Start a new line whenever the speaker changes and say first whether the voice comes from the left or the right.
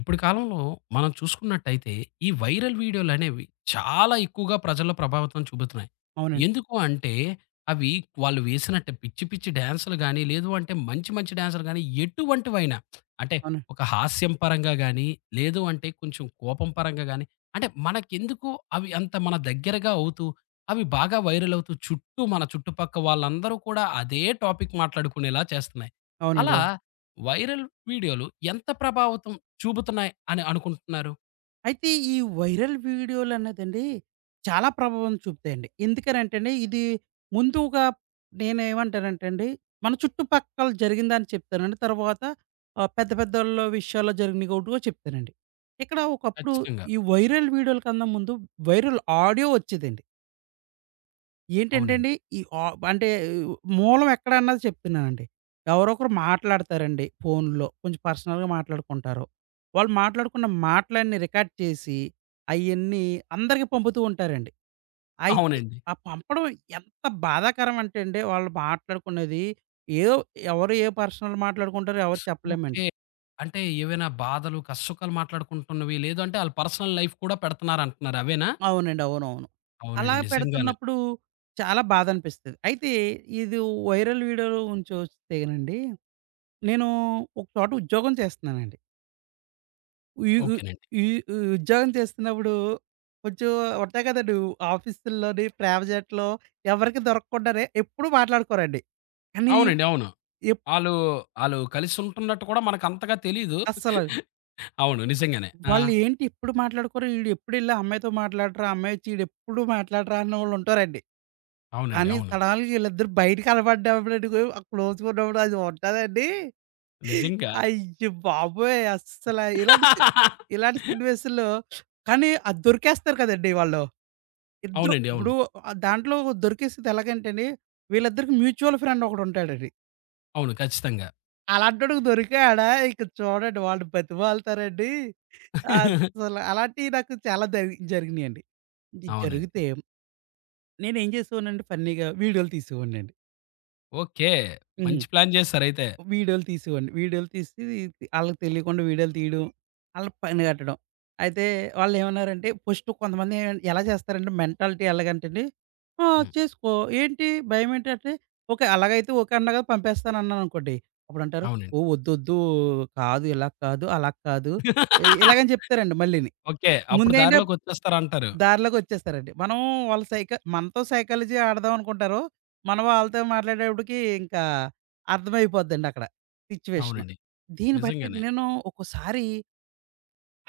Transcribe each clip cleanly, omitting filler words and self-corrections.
left: ఇప్పుడు కాలంలో మనం చూసుకున్నట్టయితే, ఈ వైరల్ వీడియోలనేవి చాలా ఎక్కువగా ప్రజల్లో ప్రభావితం చూపుతున్నాయి.
right: అవునండి.
left: ఎందుకు అంటే, అవి వాళ్ళు వేసినట్టు పిచ్చి పిచ్చి డాన్సులు గానీ, లేదు అంటే మంచి మంచి డాన్సులు గానీ, ఎటువంటివైనా అంటే
right: అవును.
left: ఒక హాస్యం పరంగా గానీ, లేదు అంటే కొంచెం కోపం పరంగా గానీ, అంటే మనకెందుకో అవి అంత మన దగ్గరగా అవుతూ, అవి బాగా వైరల్ అవుతూ, చుట్టూ మన చుట్టుపక్క వాళ్ళందరూ కూడా అదే టాపిక్ మాట్లాడుకునేలా చేస్తున్నాయి.
right: అవునండి.
left: అలా
right: అవును.
left: వైరల్ వీడియోలు ఎంత ప్రభావితం చూపుతున్నాయి అని అనుకుంటున్నారు.
right: అయితే ఈ వైరల్ వీడియోలన్నదండి చాలా ప్రభావం చూపుతాయండి. ఎందుకనంటేండి ఇది ముందుగా నేనేమంటానంటేండి మన చుట్టుపక్కల జరిగిందని చెప్తానండి. తర్వాత పెద్ద పెద్దోళ్ళ విషయాల్లో జరిగినవి గూడా చెప్తానండి. ఇక్కడ ఒకప్పుడు
left: ఖచ్చితంగా.
right: ఈ వైరల్ వీడియోల కన్నా ముందు వైరల్ ఆడియో వచ్చేదండి. ఏంటంటే
left: అవునండి.
right: అండి, ఈ ఆ అంటే మూలం ఎక్కడన్నది చెప్తున్నానండి. ఎవరో ఒకరు మాట్లాడతారండి ఫోన్‌లో. కొంచెం పర్సనల్‌గా మాట్లాడుకుంటారు. వాళ్ళు మాట్లాడుకున్న మాటలన్నీ రికార్డ్ చేసి, అయన్నీ అందరికి పంపుతూ ఉంటారండి. అయితే
left: అవునండి.
right: ఆ పంపడం ఎంత బాధాకరం అంటే అండి, వాళ్ళు మాట్లాడుకున్నది ఏదో ఎవరు ఏ పర్సనల్ మాట్లాడుకుంటారో ఎవరు చెప్పలేమండి.
left: ఓకే. అంటే ఏవైనా బాధలు, కష్టసుఖాలు మాట్లాడుకుంటున్నవి, లేదు అంటే ఆళ్ళ పర్సనల్ లైఫ్ కూడా పెడుతున్నారంటున్నారు అవేనా?
right: అవునండి. అవునవును.
left: అవునండి.
right: అలా
left: నిజంగానే.
right: పెడుతున్నప్పుడు చాలా బాధనిపిస్తది. అయితే ఇది వైరల్ వీడియోలో ఉంచొస్తేనండి నేను ఒక చోట ఉద్యోగం చేస్తున్నానండి. ఈ ఉ
left: ఓకేనండి.
right: ఈ ఈ ఉద్యోగం చేస్తున్నప్పుడు కొంచెం ఉంటాయి కదండీ! ఆఫీసుల్లోని, ప్రైవేట్ జెట్‌లో ఎవరికీ దొరకకుండానే ఎప్పుడు మాట్లాడుకోరండి. కానీ
left: అవునండి. అవును.
right: ఎప్
left: ఆళ్ళు, ఆళ్ళు కలిసి ఉంటున్నట్టు కూడా మనకంతగా తెలీదు.
right: అస్సలు
left: అవును. నిజంగానే. ఆ!
right: వాళ్ళు ఏంటి ఎప్పుడు మాట్లాడుకోరు, ఈడు ఎప్పుడెళ్లి ఆ అమ్మాయితో మాట్లాడరా, ఆ అమ్మాయి వచ్చి ఈడెప్పుడు మాట్లాడరా అన్నోళ్ళు ఉంటారండి.
left: అవునండి.
right: కానీ
left: అవును.
right: సడన్‌గా వీళ్ళిద్దరూ బయట కనపడ్డప్పుడు ఆ క్లోజ్‌గా ఉన్నప్పుడు అది ఉంటదండి.
left: నిజంగా.
right: అయ్య బాబోయ్! అస్సల ఇలాంటి సినివేషన్‌లో కానీ అది దొరికేస్తారు కదండీ వాళ్ళు. ఇద్దరు
left: అవునండి. అవును.
right: ఇప్పుడు దాంట్లో దొరికేసేది ఎలాగంటేండి, వీళ్ళిద్దరికి మ్యూచువల్ ఫ్రెండ్ ఒకడుంటాడండి.
left: అవును. ఖచ్చితంగా.
right: అలాంటోడికి దొరికాడా ఇక చూడండి వాళ్ళు బతిమాలుతారండి. అస్సలు అలాంటియి నాకు చాలా జరిగినియండి. ఇది
left: అవునండి.
right: జరిగితే నేనేం చేసేవాడినంటే ఫన్నీగా వీడియోలు తీసేవాడినండి.
left: ఓకే.
right: హ్మ్.
left: మంచి ప్లాన్ చేసారైతే.
right: వీడియోలు తీసేవాడిని. వీడియోలు తీసి ఆళ్ళకి తెలియకుండా వీడియోలు తీయడం, ఆళ్ళకి పని కట్టడం. అయితే వాళ్ళేమన్నారంటే ఫస్ట్ కొంతమంది ఎలా చేస్తారంటే మెంటాలిటీ ఎలాగంటండి "ఆ!
left: హ్మ్.
right: చేసుకో ఏంటి భయమేంటి" అంటే ఓకే. అలాగైతే ఓకే అన్నా కదా! పంపేస్తానన్నాననుకోండి. అప్పుడంటారు
left: అవునండి.
right: "ఓహ్! ఒద్దొద్దు కాదు ఇలా కాదు, అలా కాదు" ఇలాగని చెప్తారండి మళ్ళీని.
left: ఓకే. అప్పుడు
right: ముందేంటో
left: దారిలోకొచ్చేస్తారంటారు.
right: దారిలోకొచ్చేసారండి. మనం వాళ్ళ మనతో సైకాలజీ ఆడదాం అనుకుంటారు. మనం వాళ్ళతో మాట్లాడేటప్పటికి ఇంకా అర్థమైపోద్దండక్కడ సిచ్యువేషను.
left: అవునండి.
right: దీన్ని బట్టి
left: నిజంగానే.
right: నేను ఒక్కోసారి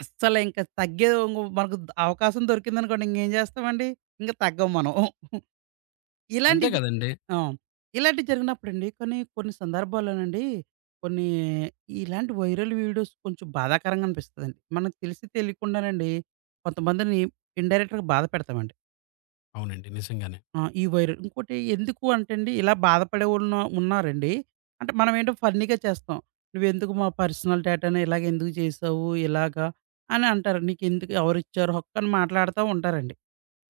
right: అస్సలు ఇంక తగ్గే ఇంగ మనకు అవకాశం దొరికిందనుకోండి ఇంగేం జేస్తామండి? ఇంక తగ్గం మనం. ఇలాంటి
left: అంతే
right: జ
left: గదండీ!
right: ఆ! ఇలాంటివి జరిగినప్పుడండి కొన్ని కొన్ని సందర్భాల్లోనండి కొన్ని ఇలాంటి వైరల్ వీడియోస్ కొంచెం బాధాకరంగా అనిపిస్తదండి. మనకు తెలిసి తెలియకుండానండి కొంతమందిని ఇండైరెక్ట్‌గా బాధ పెడతామండి.
left: అవునండి. నిజంగానే.
right: ఆ! ఈ వైరల్. ఇంకోటి ఎందుకు అంటే అండి, ఇలా బాధపడేవాళ్ళు ఉన్నారండి. అంటే మనమేంటో ఫన్నీగా చేస్తాం. "నువ్వెందుకు మా పర్సనల్ డేటాని ఇలాగ ఎందుకు చేసావు? ఇలాగా" అని అంటారు. "నీకెందుకు ఎవరిచ్చారు హక్కు" అని మాట్లాడుతా ఉంటారండి.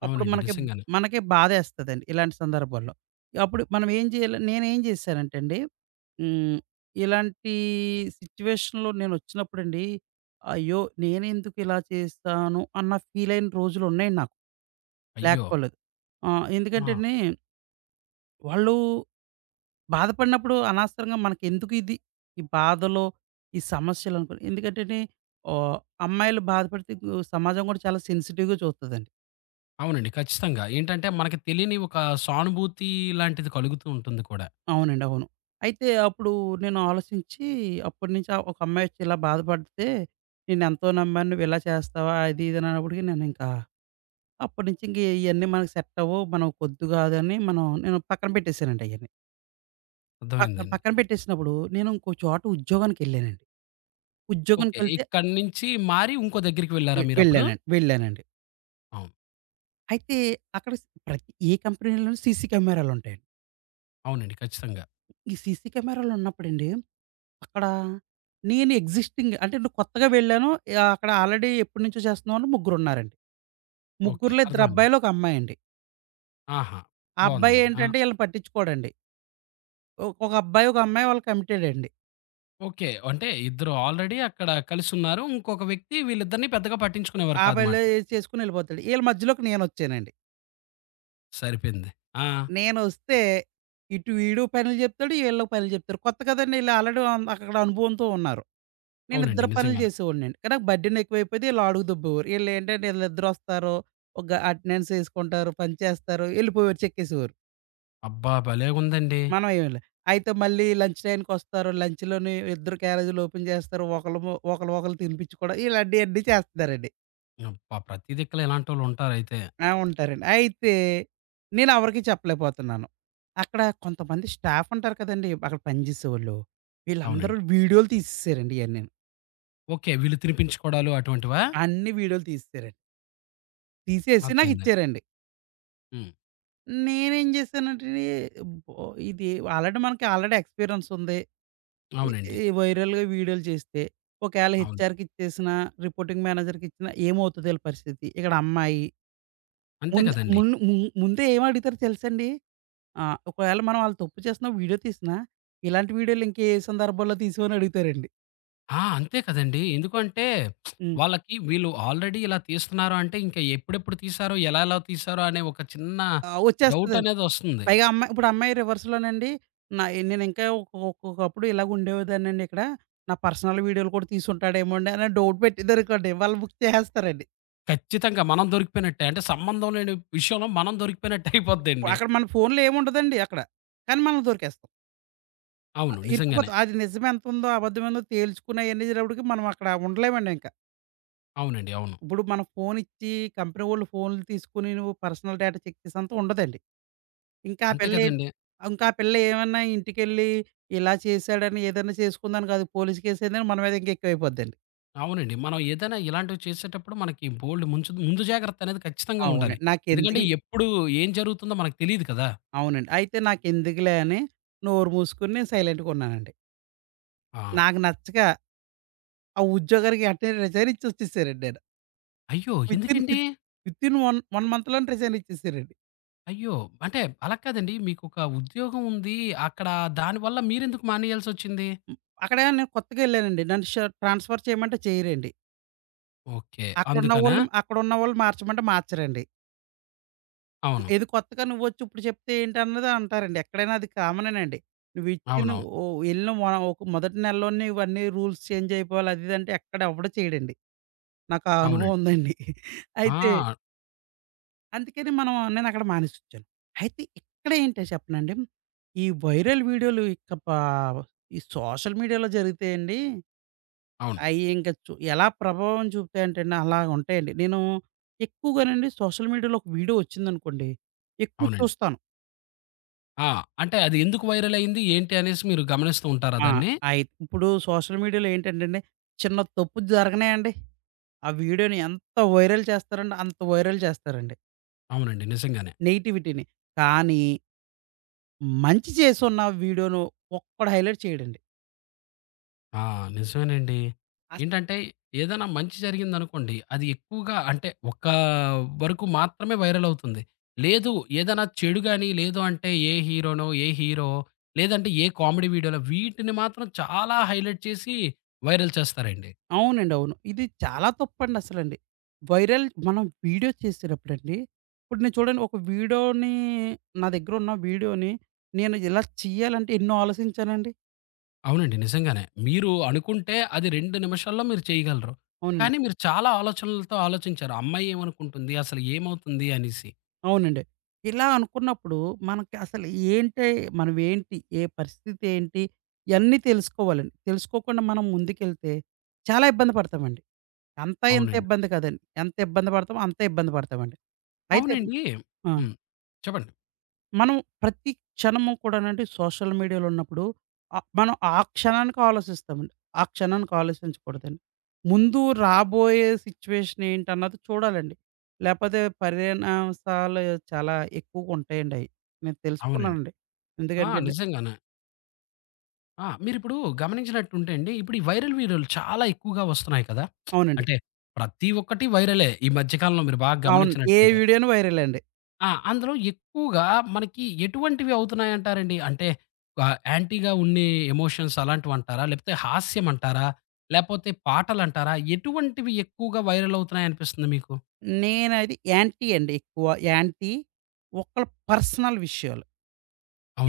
right: అప్పుడు
left: అవునండి.
right: మనకి
left: నిజంగానే.
right: మనకే బాధేస్తదండి ఇలాంటి సందర్భాల్లో. అప్పుడు మనం ఏం చేయాలి నేనేం చేశానంటే అండి, హ్మ్. ఇలాంటి సిట్యుయేషన్‌లో నేనొచ్చినప్పుడండి, అయ్యో! నేనెందుకు ఇలా చేశాను అన్న ఫీలయిన రోజులున్నాయండి నాకు.
left: అయ్యో!
right: లేకపోలేదు. ఆ!
left: ఆ!
right: ఎందుకంటేండి వాళ్ళు బాధపడినప్పుడు అనవసరంగా మనకెందుకు ఇది? ఈ బాధలో, ఈ సమస్యలనుకోని ఎందుకంటేండి ఆహ్, అమ్మాయిలు బాధపడితే సమాజం గూడా చాలా సెన్సిటివ్‌గా చూస్తదండి.
left: అవునండి. ఖచ్చితంగా. ఏంటంటే, మనకి తెలియని ఒక సానుభూతి లాంటిది కలుగుతూ ఉంటుంది కూడా.
right: అవునండి. అవును. అయితే అప్పుడు నేను ఆలోచించి అప్పటినుంచి ఒక అమ్మాయొచ్చి ఇలా బాధపడితే నేనెంతో నమ్మాను. నువ్వు ఇలా చేస్తావా? అది ఇది అనప్పటికి నేనింకా అప్పటినుంచి ఇంక ఇయన్నీ మనకు సెట్ అవ్వవు. మనం కొద్దు కాదని మనం నేను పక్కన పెట్టేసానండి అయన్నీ. పక్కన
left: అర్థమైందండి.
right: పక్కన పెట్టేసినప్పుడు నేను ఇంకో చోట ఉద్యోగానికెళ్ళానండి.
left: ఓకే.
right: ఉద్యోగానికెళ్తే
left: ఇక్కడి నుంచి మారి ఇంకో దగ్గరికి వెళ్లారా మీరప్పుడు?
right: వెళ్ళానండి. వెళ్ళానండి.
left: అవును.
right: అయితే అక్కడ ప్రతి ఏ కంపెనీలోనూ సీసీ కెమెరాలుంటాయండి.
left: అవునండి. ఖచ్చితంగా.
right: ఈ సీసీ కెమెరాలున్నప్పుడండి, అక్కడ నేను ఎగ్జిస్టింగ్ అంటే నేను కొత్తగా వెళ్ళాను. అక్కడ ఆల్రెడీ ఎప్పటినుంచో చేస్తున్న వాళ్ళు ముగ్గురున్నారండి.
left: ఓకే.
right: ముగ్గురులో
left: అర్థమైంది.
right: ఇద్దరబ్బాయిలు, ఒక అమ్మాయండి.
left: ఆహా!
right: ఆ అబ్బాయి
left: బావుందండి. ఆ!
right: ఏంటంటే ఈళ్ళని పట్టించుకోడండి. ఒక అబ్బాయి, ఒక అమ్మాయి వాళ్ళు కమిటెడండి.
left: ఓకే. అంటే ఇద్దరు ఆల్రెడీ అక్కడ కలిసున్నారు. ఇంకొక వ్యక్తి వీళ్ళిద్దరిని పెద్దగా పట్టించుకునేవారు
right: ఆ
left: కాదమాట.
right: అబ్బాయిలే చేసుకొని ఎళ్ళిపోతాడు. ఈళ్ళ మధ్యలోకి నేనొచ్చానండి.
left: సరిపోయింది. ఆ!
right: నేనొస్తే ఇటు వీడు పనులు జెప్తాడు, ఈళ్ళు పనులు జెప్తారు. కొత్త కదండీ! ఈళ్ళు ఆల్రెడీ అక్కడ అనుభవంతో ఉన్నారు. నేను
left: అవునండి.
right: ఇద్దరు పనులు
left: నిజంగానే.
right: చేసేవాడినండి. కానీ నాకు బర్డెన్ ఎక్కువైపోయేది, ఈళ్ళు అడుగు దొబ్బేవారు. ఈళ్ళేంటంటే ఈళ్ళిద్దరొస్తారు, ఒక అటెండెన్స్ ఏసుకుంటారు, పని చేస్తారు, ఎళ్ళిపోయేవారు, చెక్కేసేవారు.
left: అబ్బా! భలేగుందండి.
right: మనం ఏమిలే. అయితే మళ్ళీ లంచ్ టైంకొస్తారు, లంచ్‌లోని ఇద్దరు క్యారేజీలు ఓపెన్ చేస్తారు. ఒకళ్ళము ఒకళ్ళు ఒకళ్ళు తినిపించుకోవడం ఇలాంటియన్నీ చేస్తున్నారండి.
left: అబ్బా! ప్రతి దిక్కుల ఇలాంటోళ్ళు ఉంటారైతే.
right: ఆ! ఉంటారండి. అయితే నేను ఎవరికీ చెప్పలేకపోతున్నాను. అక్కడ కొంతమంది స్టాఫ్ ఉంటారు కదండీ! అక్కడ పనిచేసేవాళ్ళు. వీళ్ళందరూ
left: అవునండి.
right: వీడియోలు తీసేసారండి ఇయన్నీను.
left: ఓకే. వీళ్ళు తినిపించుకోవడాలు అటువంటివా?
right: అన్ని వీడియోలు తీసేసారండి. తీసేసి
left: అర్థమైందండి.
right: నాకిచ్చారండి.
left: హ్మ్.
right: నేనేం జేశానంటే, బో ఇది ఆల్రెడీ మనకి ఆల్రెడీ ఎక్స్‌పీరియన్స్ ఉంది. ఈ
left: అవునండి.
right: ఈ వైరల్‌గా వీడియోలు చేస్తే, ఒకవేళ
left: అవును.
right: హెచ్‌ఆర్‌కి ఇచ్చేసినా, రిపోర్టింగ్ మేనేజర్‌కి ఇచ్చినా ఏమవుతదో ఈళ్ళ పరిస్థితి. ఇక్కడ అమ్మాయి
left: అంతే
right: ముందు
left: కదండీ.
right: మున్ మున్ ముందే ఏం అడుగుతారో తెలుసండి? ఒకవేళ మనం ఆళ్ళు తప్పు చేస్తున్నా వీడియో తీసినా, ఇలాంటి వీడియోలు ఇంకే సందర్భంలో తీసివని అడుగుతారండి.
left: ఆ! అంతే కదండీ. ఎందుకంటే
right: హ్మ్.
left: వాళ్ళకి వీళ్ళు ఆల్రెడీ ఇలా తీస్తున్నారు అంటే ఇంకా ఎప్పుడెప్పుడు తీశారో, ఎలా ఎలా తీశారో అనే ఒక చిన్న
right: ఆ! వచ్చేస్తది.
left: డౌటనేదొస్తుంది.
right: పైగా అమ్మాయి ఇప్పుడు అమ్మాయి రివర్స్‌లోనండి. నా నేను ఇంకా ఒక్కొక్కప్పుడు ఇలాగ ఉండేదాన్నండి ఇక్కడ. నా పర్సనల్ వీడియోలు కూడా తీసుంటాడేమోండి అని డౌట్ పెట్టిందనుకోండి. వాళ్ళు బుక్ చేసేస్తారండి.
left: ఖచ్చితంగా మనం దొరికిపోయినట్టే. అంటే సంబంధం లేని విషయంలో మనం దొరికిపోయినట్టు
right: ఇప్పుడు
left: అయిపోద్దండి.
right: అక్కడ మన ఫోన్‌లో ఏముండదండి అక్కడ. కానీ మనం దొరికేస్తాం.
left: అవును. నిజంగానే.
right: ఇరుక్కుపోతాం. అది నిజం ఎంతుందో, అబద్ధమేందో తేల్చుకుని అయన్నీ జరిగినప్పటికి మనం అక్కడ ఉండలేమండి ఇంక.
left: అవునండి. అవును.
right: ఇప్పుడు మనం ఫోన్ ఇచ్చి కంపెనీ వోళ్ళు ఫోన్‌లు తీసుకొని నువ్వు పర్సనల్ డేటా చెక్ చేసేంత ఉండదండి. ఇంకా ఆ
left: అంతే
right: పిల్ల ఏం
left: కదండీ!
right: ఇంకా ఆ పిల్ల ఏమన్నా ఇంటికెళ్ళి ఇలా చేశాడని ఏదైనా చేసుకుందని కాదు పోలీస్ కేసేదని మన మీద ఇంకా ఎక్కువైపోద్దండి.
left: అవునండి. మనం ఏదైనా ఇలాంటివి చేసేటప్పుడు మనకి బోలెడు ముందు జాగ్రత్త అనేది ఖచ్చితంగా ఉండాలి.
right: అవునండి.
left: ఎందుకంటే
right: నాకెందుకులే
left: ఎప్పుడు ఏం జరుగుతుందో మనకు తెలీదు కదా!
right: అవునండి. అయితే నాకెందుకులే అని నోరు మూసుకొని సైలెంట్‌గా ఉన్నానండి.
left: ఆ!
right: నాకు నచ్చక ఆ ఉద్యోగానికి వెంటనే రిజైన్ ఇచ్చి వచ్చేసానండి నేను.
left: అయ్యో!
right: వితిన్
left: ఎందుకండి?
right: విత్ వితిన్ 1 మంత్‌లోనే రిజైన్ ఇచ్చేసారండి.
left: అయ్యో! అంటే అలా కాదండి. మీకొక ఉద్యోగం ఉంది. అక్కడ దానివల్ల మీరెందుకు మానేయాల్సొచ్చింది?
right: హ్మ్. అక్కడ నేను కొత్తగా ఎళ్ళానండి. నన్ను ట్రాన్స్‌ఫర్ చేయమంటే చేయరండి.
left: ఓకే. అందుకనా?
right: అక్కడున్నవోళ్ళని అక్కడున్నవోళ్ళని మార్చమంటే మార్చరండి.
left: అవును.
right: "ఇది కొత్తగా నువ్వొచ్చి ఇప్పుడు చెప్తే ఏంటన్నది" అంటారండి. ఎక్కడైనా అది కామనేనండి. "నువ్విచ్చిన
left: అవునవును.
right: ఓ ఎళ్ళిన వ ఒక మొదటి నెలలోనే ఇవన్నీ రూల్స్ చేంజ్ అయిపోవాలి" అది ఇది అంటే ఎక్కడ ఎవడు చేయడండి. నాకు ఆ అనుభవం
left: అవునండి.
right: ఉందండి. అయితే
left: ఆ!
right: అందుకని మనం నేనక్కడ మానేసొచ్చాను. అయితే ఇక్కడ ఏంటో చెప్పనండి, ఈ వైరల్ వీడియోలు ఇక పా ఈ సోషల్ మీడియాలో జరిగితేయండి,
left: అవును.
right: అయి ఇంక చు ఎలా ప్రభావం చూపుతాయంటేండి అలాగుంటాయండి. నేను ఎక్కువగానండి సోషల్ మీడియాలో ఒక వీడియో వచ్చిందనుకోండి, ఎక్కువ
left: అవునండి.
right: చూస్తాను.
left: ఆ! అంటే అది ఎందుకు వైరల్ అయింది? ఏంటి అనేసి మీరు గమనిస్తూ ఉంటారా
right: ఆ!
left: దాన్ని?
right: అయి ఇప్పుడు సోషల్ మీడియాలో ఏంటంటేండి, చిన్న తప్పు జరగనేయండి, ఆ వీడియోని ఎంత వైరల్ చేస్తారంటే అంత వైరల్ చేస్తారండి
left: అవునండి. నిజంగానే.
right: నెగటివిటీని. కానీ మంచి చేసున్న వీడియోను ఒక్కడు హైలైట్ చేయడండి.
left: ఆ! నిజమేనండి.
right: అస్
left: ఏంటంటే ఏదైనా మంచి జరిగిందనుకోండి, అది ఎక్కువగా అంటే ఒక వరకు మాత్రమే వైరల్ అవుతుంది. లేదు ఏదైనా చెడు గాని, లేదు అంటే ఏ హీరోనో, ఏ హీరో లేదంటే ఏ కామెడీ వీడియోలో వీటిని మాత్రం చాలా హైలైట్ చేసి వైరల్ చేస్తారండి.
right: అవునండి. అవును. ఇది చాలా తప్పండి అసలండి. వైరల్ మనం వీడియో చేసేటప్పుడండి ఇప్పుడు నేను చూడండి ఒక వీడియోని నా దగ్గరున్న వీడియోని నేను ఇలా చేయాలంటే ఎన్నో ఆలోచించానండి.
left: అవునండి. నిజంగానే. మీరు అనుకుంటే అది 2 నిమిషాల్లో మీరు చేయగలరు.
right: అవునండి.
left: కానీ మీరు చాలా ఆలోచనలతో ఆలోచించారు. అమ్మాయి ఏమనుకుంటుంది? అసలు ఏమవుతుంది? అనేసి.
right: అవునండి. ఇలా అనుకున్నప్పుడు మనకి అసలు ఏంటి, మనం ఏంటి, ఏ పరిస్థితి ఏంటి, ఇయన్నీ తెలుసుకోవాలండి. తెలుసుకోకుండా మనం ముందుకెళ్తే చాలా ఇబ్బంది పడతామండి. అంతా ఇంత
left: అవునండి.
right: ఇబ్బంది కాదండి. ఎంత ఇబ్బంది పడతామో అంతే ఇబ్బంది పడతామండి. అయితే
left: అవునండి.
right: ఆ!
left: హ్మ్. చెప్పండి.
right: మనం ప్రతి క్షణము కూడానండి సోషల్ మీడియాలో ఉన్నప్పుడు మనం ఆ క్షణానికి ఆలోచిస్తామండి. ఆ క్షణానికి ఆలోచించకూడదండి. ముందు రాబోయే సిట్యుయేషన్ ఏంటన్నది చూడాలండి. లేపోతే పరిణామాలు చాలా ఎక్కువగా ఉంటాయండి అయి. నేను
left: అవునండి.
right: తెలుసుకున్నానండి.
left: ఆ!
right: ఎందుకంటే అండి
left: నిజంగానే. ఆ! మీరిప్పుడు గమనించినట్టుంటే అండి, ఇప్పుడు ఈ వైరల్ వీడియోలు చాలా ఎక్కువగా వస్తున్నాయి కదా!
right: అవునండి.
left: అంటే ప్రతి ఒక్కటి వైరలే. ఈ మధ్య కాలంలో మీరు బాగా
right: అవును. ఏ
left: గమనించినట్టుంటే.
right: వీడియోను వైరల్ అండి.
left: ఆ! అందులో ఎక్కువగా మనకి ఎటువంటివి అవుతున్నాయంటారండి? అంటే ఆహ్, యాంటీగా ఉండే ఎమోషన్స్ అలాంటివంటారా? లేకపోతే హాస్యం అంటారా? లేపోతే పాటలంటారా? ఎటువంటివి ఎక్కువగా వైరల్ అవుతున్నాయనిపిస్తుంది మీకు?
right: నేనది యాంటీ అండి ఎక్కువ. యాంటీ ఒకళ్ళ పర్సనల్ విషయాలు.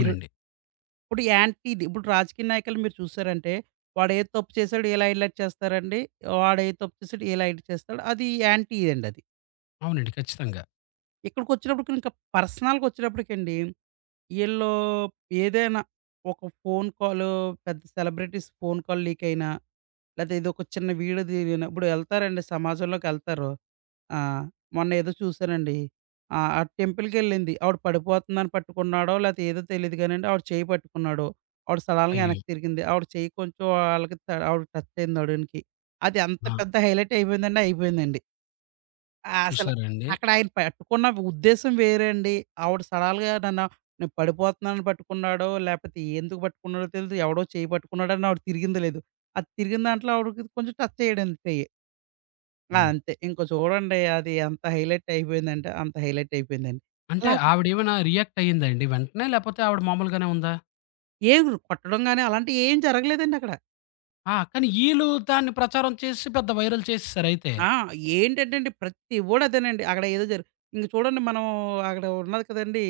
right: ఈ ఇప్పుడు యాంటీ ఇది. ఇప్పుడు రాజకీయ నాయకులు మీరు చూసారంటే, వాడేది తప్పు చేసాడు, ఇలా హైలైట్ చేస్తారండి. వాడేది తప్పు చేసాడు, ఇలా హైలైట్ చేస్తాడు. అది యాంటీ ఇదండది.
left: అవునండి. ఖచ్చితంగా.
right: ఇక్కడికొచ్చినప్పటికి ఇంకా పర్సనల్‌గా వచ్చేటప్పటికండి, ఈళ్ళు ఏదైనా ఒక ఫోను కాలు పెద్ద సెలబ్రిటీస్ ఫోను కాల్ లీక్ అయినా, లేతే ఏదో ఒక చిన్న వీడియో దిగిన ఇప్పుడు ఎళ్తారండి సమాజంలోకెళ్తారు. ఆహ్, మొన్న ఏదో చూసానండి. ఆ టెంపుల్‌కెళ్ళింది. ఆవిడ పడిపోతుందని పట్టుకున్నాడో, లేతే ఏదో తెలీదు గానండి ఆవిడ చెయ్యి పట్టుకున్నాడు. ఆవిడ సడన్‌గా
left: అయ్యో!
right: వెనక్కి తిరిగింది. ఆవిడ చెయ్యి కొంచెం ఆళ్ళకి త ఆవిడకి టచ్ అయింది నడుముకి. అది ఎంత
left: ఆ!
right: పెద్ద హైలైట్ అయిపోయిందంటే అయిపోయిందండి. ఆ! అసల
left: చూసారా అండి?
right: అక్కడ ఆయన పట్టుకున్న ఉద్దేశ్యం వేరే అండి. ఆవిడ సడెన్‌గా నన్ను నేను పడిపోతున్నానని పట్టుకున్నాడో, లేపోతే ఎందుకు పట్టుకున్నాడో తెలీదు. ఎవడో చెయ్యి పట్టుకున్నాడని ఆవిడ తిరిగింది లేదు. అది తిరిగిన దాంట్లో ఆవిడకి కొంచెం టచ్ అయ్యాడండి చెయ్యి. ఆ!
left: హ్మ్.
right: అంతే. ఇంక చూడండి అది ఎంత హైలైట్ అయిపోయిందంటే, అంత హైలైట్ అయిపోయిందండి.
left: అంటే
right: అలా
left: ఆవిడేమైనా రియాక్ట్ అయ్యిందా అండి వెంటనే? లేపోతే ఆవిడ మామూలుగానే ఉందా?
right: ఏమి కొట్టడం గాని అలాంటియేం జరగలేదండి అక్కడ.
left: ఆ! కానీ ఈళ్ళు దాన్ని ప్రచారం చేసి పెద్ద వైరల్ చేసేసారయితే.
right: ఆ! ఏంటంటే అండి ప్రతి ఓడు అదేనండి. అక్కడ ఏదో జరు ఇంక చూడండి మనం అక్కడ ఉన్నది కదండీ!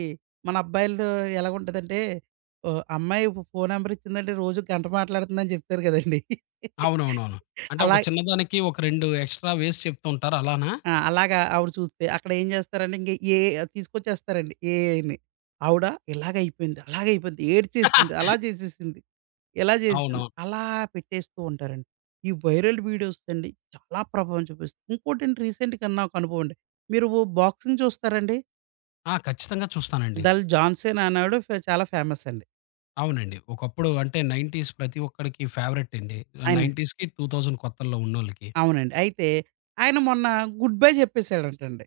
right: మన అబ్బాయిలతో ఎలాగుంటదంటే ఓ అమ్మాయి ఫోను నంబర్ ఇచ్చిందంటే రోజు గంట మాట్లాడుతుందని చెప్తారు కదండీ!
left: అవునవునవును. అంటే ఒక
right: అలా
left: చిన్నదానికి ఒక 2 ఎక్స్‌ట్రా వేసి చెప్తూ ఉంటారు అలానా?
right: ఆ! అలాగా ఆవిడ చూస్తే అక్కడేం చేస్తారంటే ఇంక ఏఐ తీసుకొచ్చేస్తారండి ఏఐని. ఆవిడ ఇలాగైపోయింది, అలాగైపోయింది, ఏడ్చేసింది, అలా చేసేసింది, ఇలా చేసేసింది,
left: అవునవును.
right: అలా పెట్టేస్తూ ఉంటారండి. ఈ వైరల్ వీడియోస్ అండి చాలా ప్రభావం చూపిస్తాయి. ఇంకోటండి రీసెంట్‌గా నాకు అనుభవం అండి. మీరు బాక్సింగ్ చూస్తారండి?
left: ఆ! ఖచ్చితంగా చూస్తానండి.
right: 'దల్ జాన్సన్' అనేవాడు చాలా ఫేమస్ అండి.
left: అవునండి. ఒకప్పుడు అంటే 90స్ ప్రతి ఒక్కడికి ఫేవరెట్ అండి.
right: ఆయన
left: 90స్‌కి 2000 కొత్తల్లో ఉన్నోళ్ళకి.
right: అవునండి. అయితే ఆయన మొన్న గుడ్ బై చెప్పేసాడంటండి.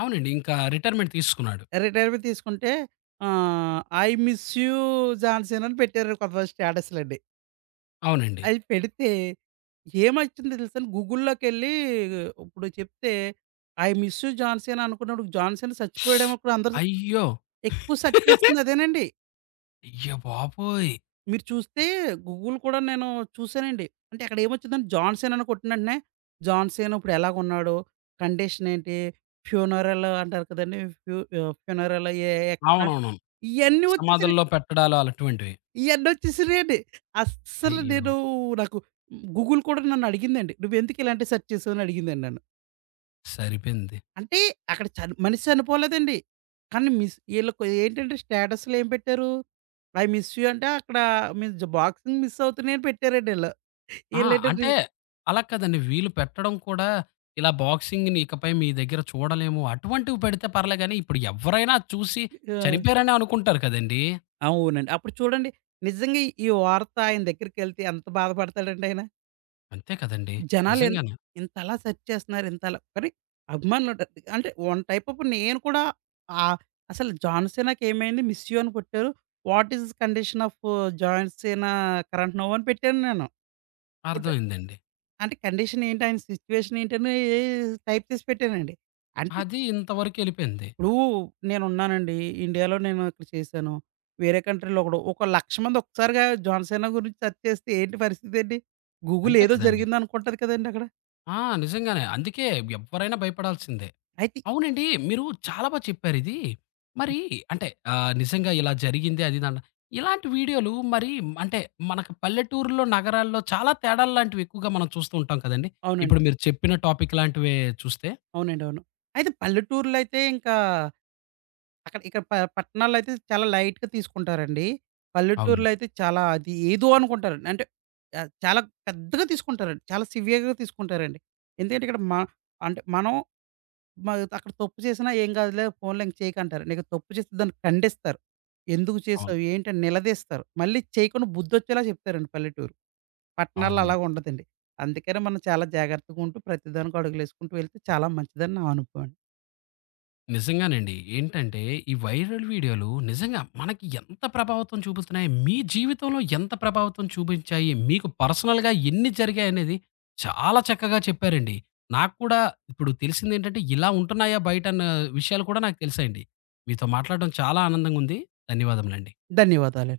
left: అవునండి. ఇంకా రిటైర్మెంట్ తీసుకున్నాడు.
right: రిటైర్‌మెంట్ తీసుకుంటే ఆహ్, 'ఐ మిస్ యూ జాన్సన్' అని పెట్టారు కొంతమంది స్టేటస్‌లండి.
left: అవునండి.
right: అయి పెడితే ఏమొచ్చిందో తెలుసా? గూగుల్‌లోకెళ్ళి ఇప్పుడు చెప్తే 'ఐ మిస్ యూ జాన్సన్' అనుకున్నప్పుడు 'జాన్సన్' చచ్చిపోయాడేమో కూడా అందరూ
left: అయ్యో!
right: ఎక్కువ సెర్చ్ చేసింది అదేనండి.
left: అయ్య బాబోయ్!
right: మీరు చూస్తే గూగుల్ కూడా నేను చూసానండి. అంటే అక్కడ ఏమొచ్చిందంటే 'జాన్సన్' అని కొట్టిన వెంటనే 'జాన్సన్' ఇప్పుడు ఎలాగున్నాడు? కండిషన్ ఏంటి? ఫ్యూనరల్ అంటారు కదండీ! ఫ్యూనరల్ ఎక్కడ?
left: అవునవునవును.
right: ఇయన్నీ వచ్చేసాయి.
left: సమాధుల్లో పెట్టడాలు అలాటువంటివి.
right: ఇయన్నొచ్చేసినియండి. అస్సలు
left: అయ్యో!
right: నేను నాకు గూగుల్ కూడా నన్నడిగిందండి. "నువ్వెందుకు ఇలాంటి సెర్చ్ చేసావని" అడిగిందండి నన్ను.
left: సరిపోయింది.
right: అంటే అక్కడ మనిషి చనిపోలేదండి. కానీ మిస్ ఈళ్ళకు ఏంటంటే స్టేటస్‌లో ఏం పెట్టారు? ఐ మిస్ యూ అంటే అక్కడ మిస్ బాక్సింగ్ మిస్ అవుతున్నాయని పెట్టారండి ఈళ్ళు.
left: ఆ!
right: ఈళ్ళేంటో రి
left: అంటే అలా కాదండి. వీళ్ళు పెట్టడం కూడా ఇలా బాక్సింగ్‌ని ఇకపై మీ దగ్గర చూడలేము అటువంటివి పెడితే పర్లే గానీ, ఇప్పుడు ఎవ్వరైనా అది చూసి
right: ఆ!
left: చనిపోయారనే అనుకుంటారు కదండీ!
right: అవునండి. అప్పుడు చూడండి నిజంగా ఈ వార్త ఆయన దగ్గరికెళ్తే ఎంత బాధపడతాడండి ఆయన?
left: అంతే కదండీ!
right: జనాలు ఇన్
left: నిజంగానే.
right: ఇంతలా సెర్చ్ చేస్తున్నారు. ఇంతలా కానీ అభిమానులు డ అంటే వన్ టైప్ ఆఫ్ నేను కూడా ఆహ్, అసలు 'జాన్ సీనాకి ఏమైంది? మిస్ యూ' అని కొట్టారు. What is condition of John Cena current now అని పెట్టాను నేను. కొట్ట
left: అర్థమైందండి.
right: అంటే కండిషన్ ఏంటి? ఆయన సిట్యుయేషన్ ఏంటని టైప్ చేసి పెట్టానండి. అంటే
left: అది ఇంతవరకెళ్ళిపోయింది.
right: ఇప్పుడు నేనున్నానండి. ఇండియాలో నేను ఇక్కడ చేశాను. వేరే కంట్రీలో ఒకడు ఒక 1,00,000 మంది ఒక్కసారిగా జాన్ సీనా గురించి సెర్చ్ చేస్తే ఏంటి పరిస్థితి ఏంటి? గూగుల్
left: అంతే
right: ఏదో
left: కదండీ!
right: జరిగిందనుకుంటది కదండీ అక్కడ.
left: ఆ! నిజంగానే. అందుకే ఎవ్వరైనా భయపడాల్సిందే.
right: అయితే
left: అవునండి. మీరు చాలా చెప్పారిది. మరి అంటే ఆహ్, నిజంగా ఇలా జరిగింది అది ఇదని ఇలాంటి వీడియోలు మరి అంటే మనకు పల్లెటూరులో, నగరాల్లో చాలా తేడాలు లాంటివి ఎక్కువగా మనం చూస్తూ ఉంటాం కదండీ!
right: అవునండి.
left: ఇప్పుడు మీరు చెప్పిన టాపిక్ లాంటివే చూస్తే
right: అవునండి. అవును. అయితే పల్లెటూర్లో అయితే ఇంకా అక్కడ ఇక్కడ పట్టణాల్లో అయితే చాలా లైట్‌గా తీసుకుంటారండి. పల్లెటూర్లో
left: అవునండి.
right: అయితే చాలా అది ఏదో అనుకుంటారండి. అంటే చాలా పెద్దగా తీసుకుంటారండి. చాలా సివియర్‌గా తీసుకుంటారండి. ఎందుకంటే ఇక్కడ అంటే మనం మ అక్కడ తప్పు చేసినా ఏం కాదులే పోన్లే ఇంక చేయకంటారండి. ఇక్కడ తప్పు చేస్తే దాన్ని ఖండిస్తారు. ఎందుకు
left: అవును.
right: చేసావు? ఏంటని నిలదీస్తారు. మళ్ళీ చేయకుండా బుద్ధొచ్చేలా చెప్తారండి పల్లెటూరు. పట్టణాల్లో
left: అవునండి.
right: అలాగ ఉండదండి. అందుకనే మనం చాలా జాగ్రత్తగా ఉంటూ ప్రతి దానికి అడుగులేసుకుంటూ వెళ్తే చాలా మంచిదని నా అనుభవం అండి.
left: నిజంగానండి. ఏంటంటే, ఈ వైరల్ వీడియోలు నిజంగా మనకి ఎంత ప్రభావితం చూపిస్తున్నాయి, మీ జీవితంలో ఎంత ప్రభావితం చూపించాయి, మీకు పర్సనల్‌గా ఎన్ని జరిగాయనేది చాలా చక్కగా చెప్పారండి. నాకు కూడా ఇప్పుడు తెలిసిందేంటంటే, ఇలా ఉంటున్నాయా బయట అన్న విషయాలు కూడా నాకు తెలిసాయండి. మీతో మాట్లాడడం చాలా ఆనందంగా ఉంది. ధన్యవాదములండి.
right: ధన్యవాదాలు.